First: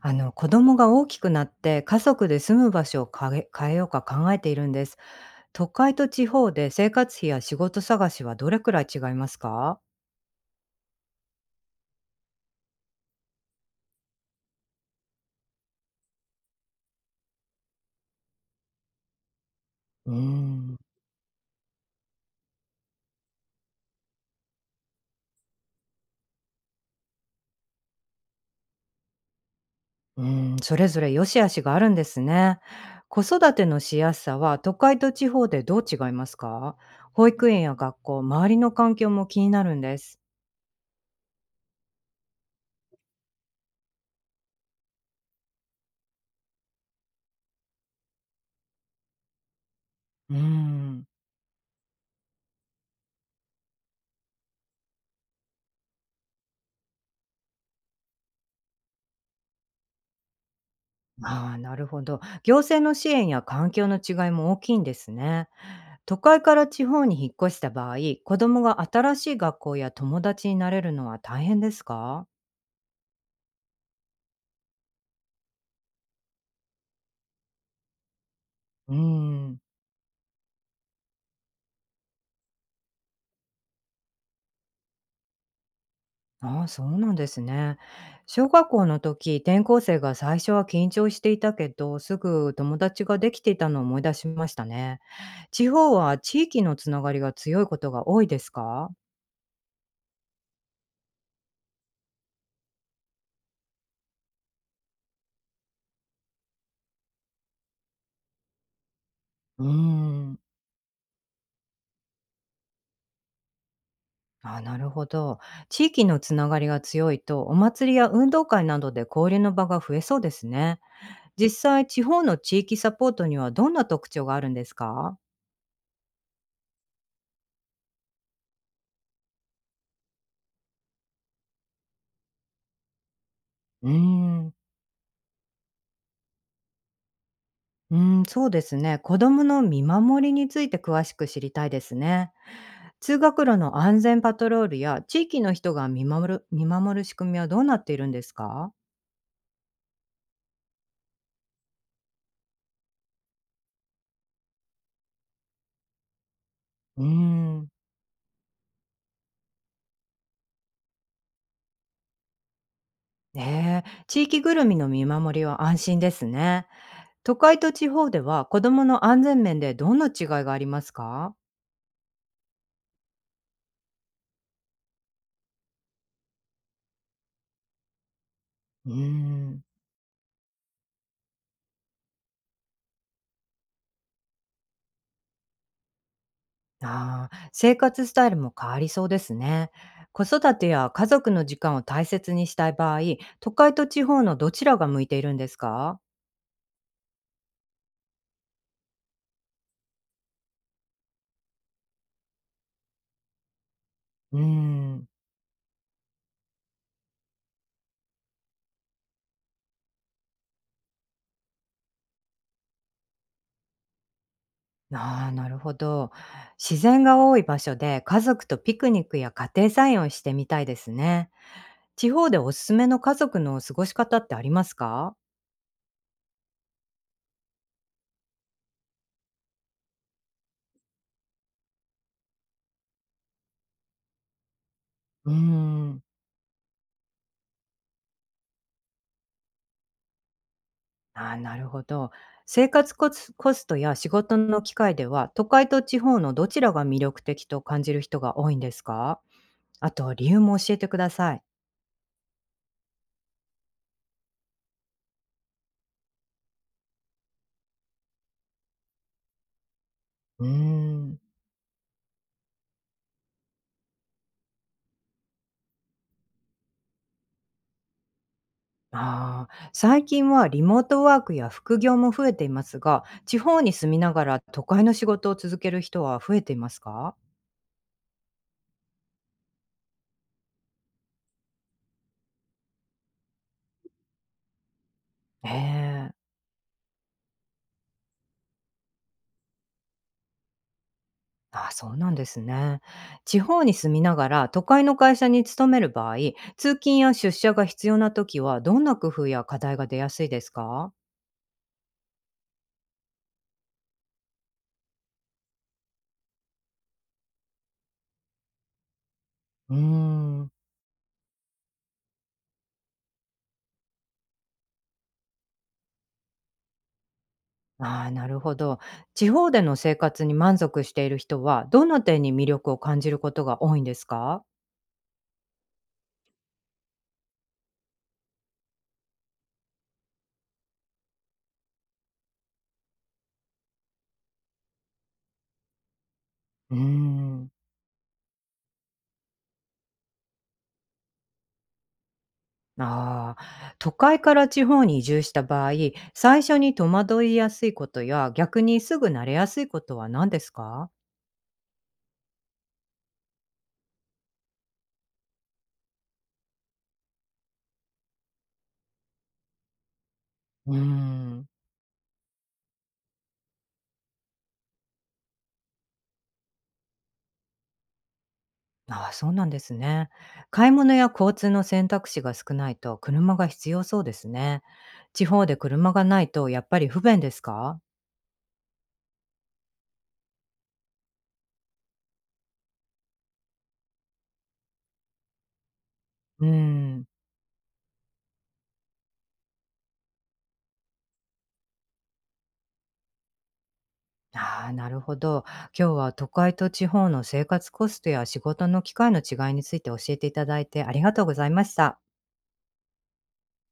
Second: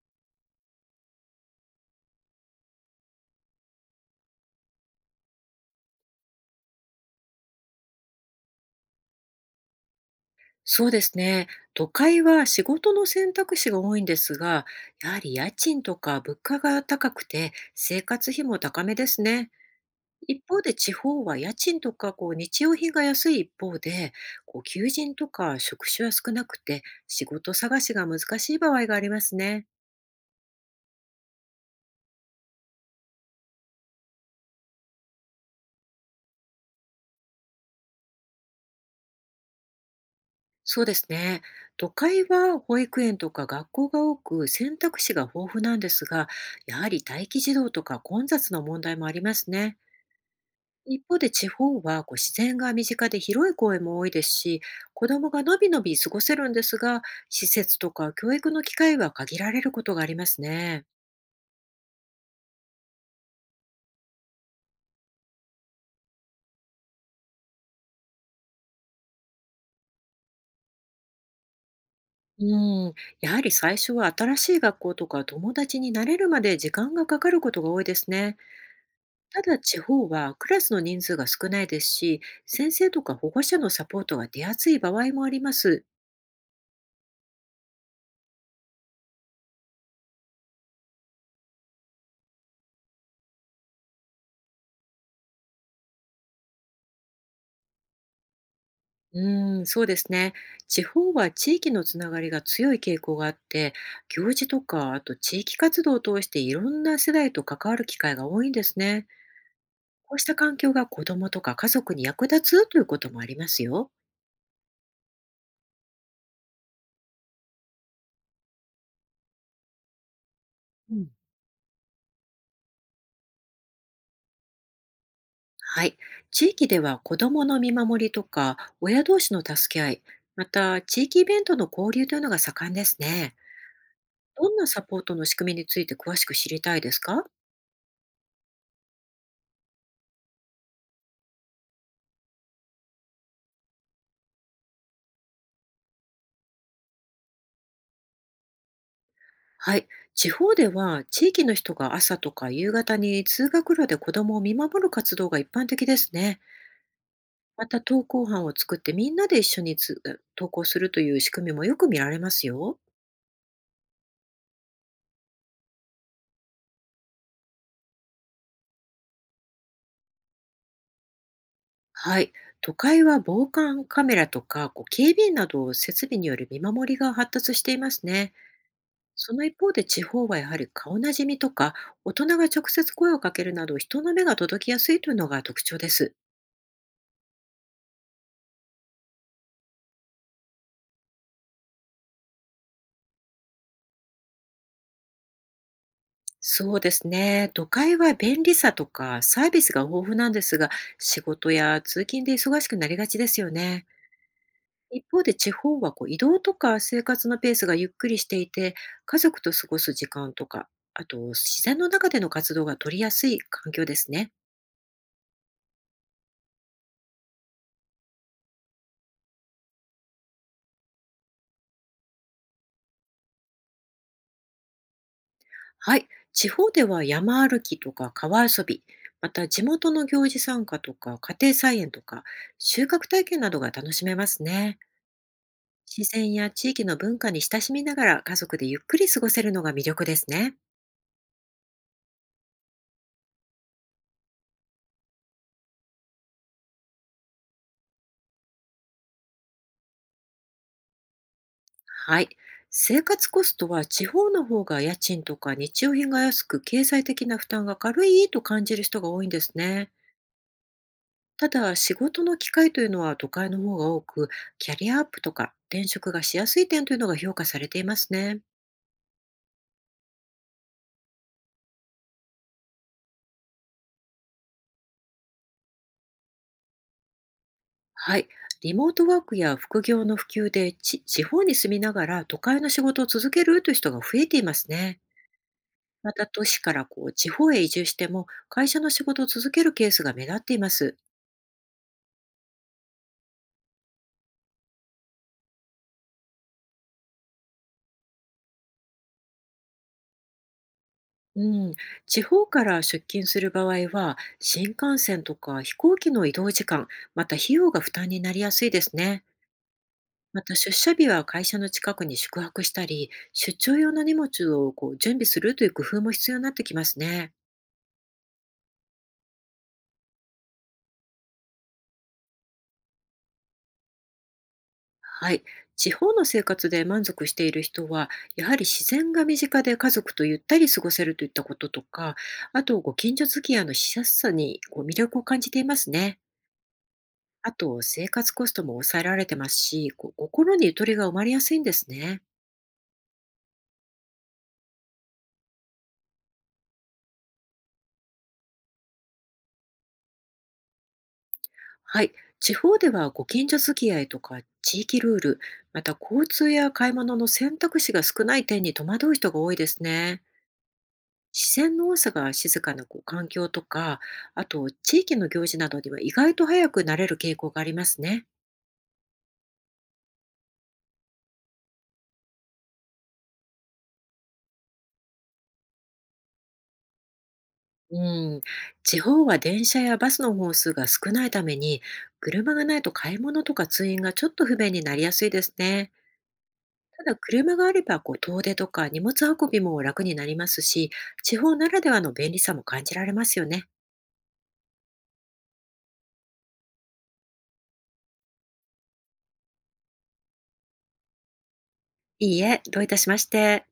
あの子供が大きくなって家族で住む場所を変えようか考えているんです。都会と地方で生活費や仕事探しはどれくらい違いますか？そうですね。都会は仕事の選択肢が多いんですが、やはり家賃とか物価が高くて生活費も高めですね。うー一方でん、地方は家賃とかこう日用品が安い一方で、こう求人とか職種は少なくて仕事探しが難しい場合がありますね。うーん、それぞれ良し悪しがあるんですね。子育てのしやすさは都会と地方でどう違いますか？保育園や学校、周りの環境も気になるんです。そうですね。都会は保育園とか学校が多く選択肢が豊富なんですが、やはり待機児童とか混雑の問題もありますね。うー一ん。方で地方はこう自然が身近で広い公園も多いですし、子どもがのびのび過ごせるんですが、施設とか教育の機会は限られることがありますね。ああ、なるほど。行政の支援や環境の違いも大きいんですね。都会から地方に引っ越した場合、子供が新しい学校や友達になれるのは大変ですか？うん、やはり最初は新しい学校とか友達に慣れるまで時間がかかることが多いですね。うーただん。地方はクラスの人数が少ないですし、先生とか保護者のサポートが出やすい場合もあります。ああ、そうなんですね。小学校の時、転校生が最初は緊張していたけど、すぐ友達ができていたのを思い出しましたね。地方は地域のつながりが強いことが多いですか？うーん、そうですね。地方は地域のつながりが強い傾向があって、行事とか、あと地域活動を通していろんな世代と関わる機会が多いんですね。うーこうしたん。環境が子どもとか家族に役立つということもありますよ。あ、なるほど。地域のつながりが強いと、お祭りや運動会などで交流の場が増えそうですね。うん、実際、地方の地域サポートにはどんな特徴があるんですか？はい。地域では子どもの見守りとか、親同士の助け合い、また地域イベントの交流というのが盛んですね。うーん、どうんなサポートの仕組みについて詳しく知りたいですか？ーん、そうですね。子供の見守りについて詳しく知りたいですね。通学路の安全パトロールや地域の人が見守る仕組みはどうなっているんですか？はい。地方では地域の人が朝とか夕方に通学路で子供を見守る活動が一般的ですね。うーまん。た登校班を作ってみんなで一緒に登校するという仕組みもよく見られますよ。ねえ、地域ぐるみの見守りは安心ですね。都会と地方では子どもの安全面でどんな違いがありますか？はい。都会は防寒カメラとかこう警備員など設備による見守りが発達していますね。うーその一ん。方で地方はやはり顔なじみとか、大人が直接声をかけるなど人の目が届きやすいというのが特徴です。ああ、生活スタイルも変わりそうですね。子育てや家族の時間を大切にしたい場合、都会と地方のどちらが向いているんですか？そうですね。都会は便利さとかサービスが豊富なんですが、仕事や通勤で忙しくなりがちですよね。うー一ん。方で地方はこう移動とか生活のペースがゆっくりしていて、家族と過ごす時間とか、あと自然の中での活動が取りやすい環境ですね。ああ、なるほど。自然が多い場所で家族とピクニックや家庭菜園をしてみたいですね。地方でおすすめの家族の過ごし方ってありますか？はい。地方では山歩きとか川遊び、また地元の行事参加とか家庭菜園とか収穫体験などが楽しめますね。うーん。自然や地域の文化に親しみながら家族でゆっくり過ごせるのが魅力ですね。ああ、なるほど。生活コストや仕事の機会では、都会と地方のどちらが魅力的と感じる人が多いんですか？あと理由も教えてください。はい。生活コストは地方の方が家賃とか日用品が安く、経済的な負担が軽いと感じる人が多いんですね。うーん。ただ仕事の機会というのは都会の方が多く、キャリアアップとか転職がしやすい点というのが評価されていますね。ああ、最近はリモートワークや副業も増えていますが、地方に住みながら都会の仕事を続ける人は増えていますか？はい。リモートワークや副業の普及で地方に住みながら都会の仕事を続けるという人が増えていますね。まええ。た都市からこう地方へ移住しても、会社の仕事を続けるケースが目立っています。ああ、そうなんですね。地方に住みながら都会の会社に勤める場合、通勤や出社が必要な時はどんな工夫や課題が出やすいですか？うん、地方から出勤する場合は新幹線とか飛行機の移動時間、また費用が負担になりやすいですね。うーまん。た出社日は会社の近くに宿泊したり、出張用の荷物をこう準備するという工夫も必要になってきますね。ああ、なるほど。地方での生活に満足している人は、どんな点に魅力を感じることが多いんですか？はい。地方の生活で満足している人は、やはり自然が身近で家族とゆったり過ごせるといったこととか、あとご近所付き合いのしやすさにこう魅力を感じていますね。うーん。あと生活コストも抑えられてますし、こう心にゆとりが生まれやすいんですね。ああ、都会から地方に移住した場合、最初に戸惑いやすいことや、逆にすぐ慣れやすいことは何ですか？はい。地方ではご近所付き合いとか地域ルール、また交通や買い物の選択肢が少ない点に戸惑う人が多いですね。うーん。自然の多さが静かなこう環境とか、あと地域の行事などには意外と早く慣れる傾向がありますね。ああ、そうなんですね。買い物や交通の選択肢が少ないと、車が必要そうですね。地方で車がないとやっぱり不便ですか？うん、地方は電車やバスの本数が少ないために、車がないと買い物とか通院がちょっと不便になりやすいですね。うーたん。だ車があればこう遠出とか荷物運びも楽になりますし、地方ならではの便利さも感じられますよね。ああ、なるほど。今日は都会と地方の生活コストや仕事の機会の違いについて教えていただいてありがとうございました。いいえ、どういたしまして。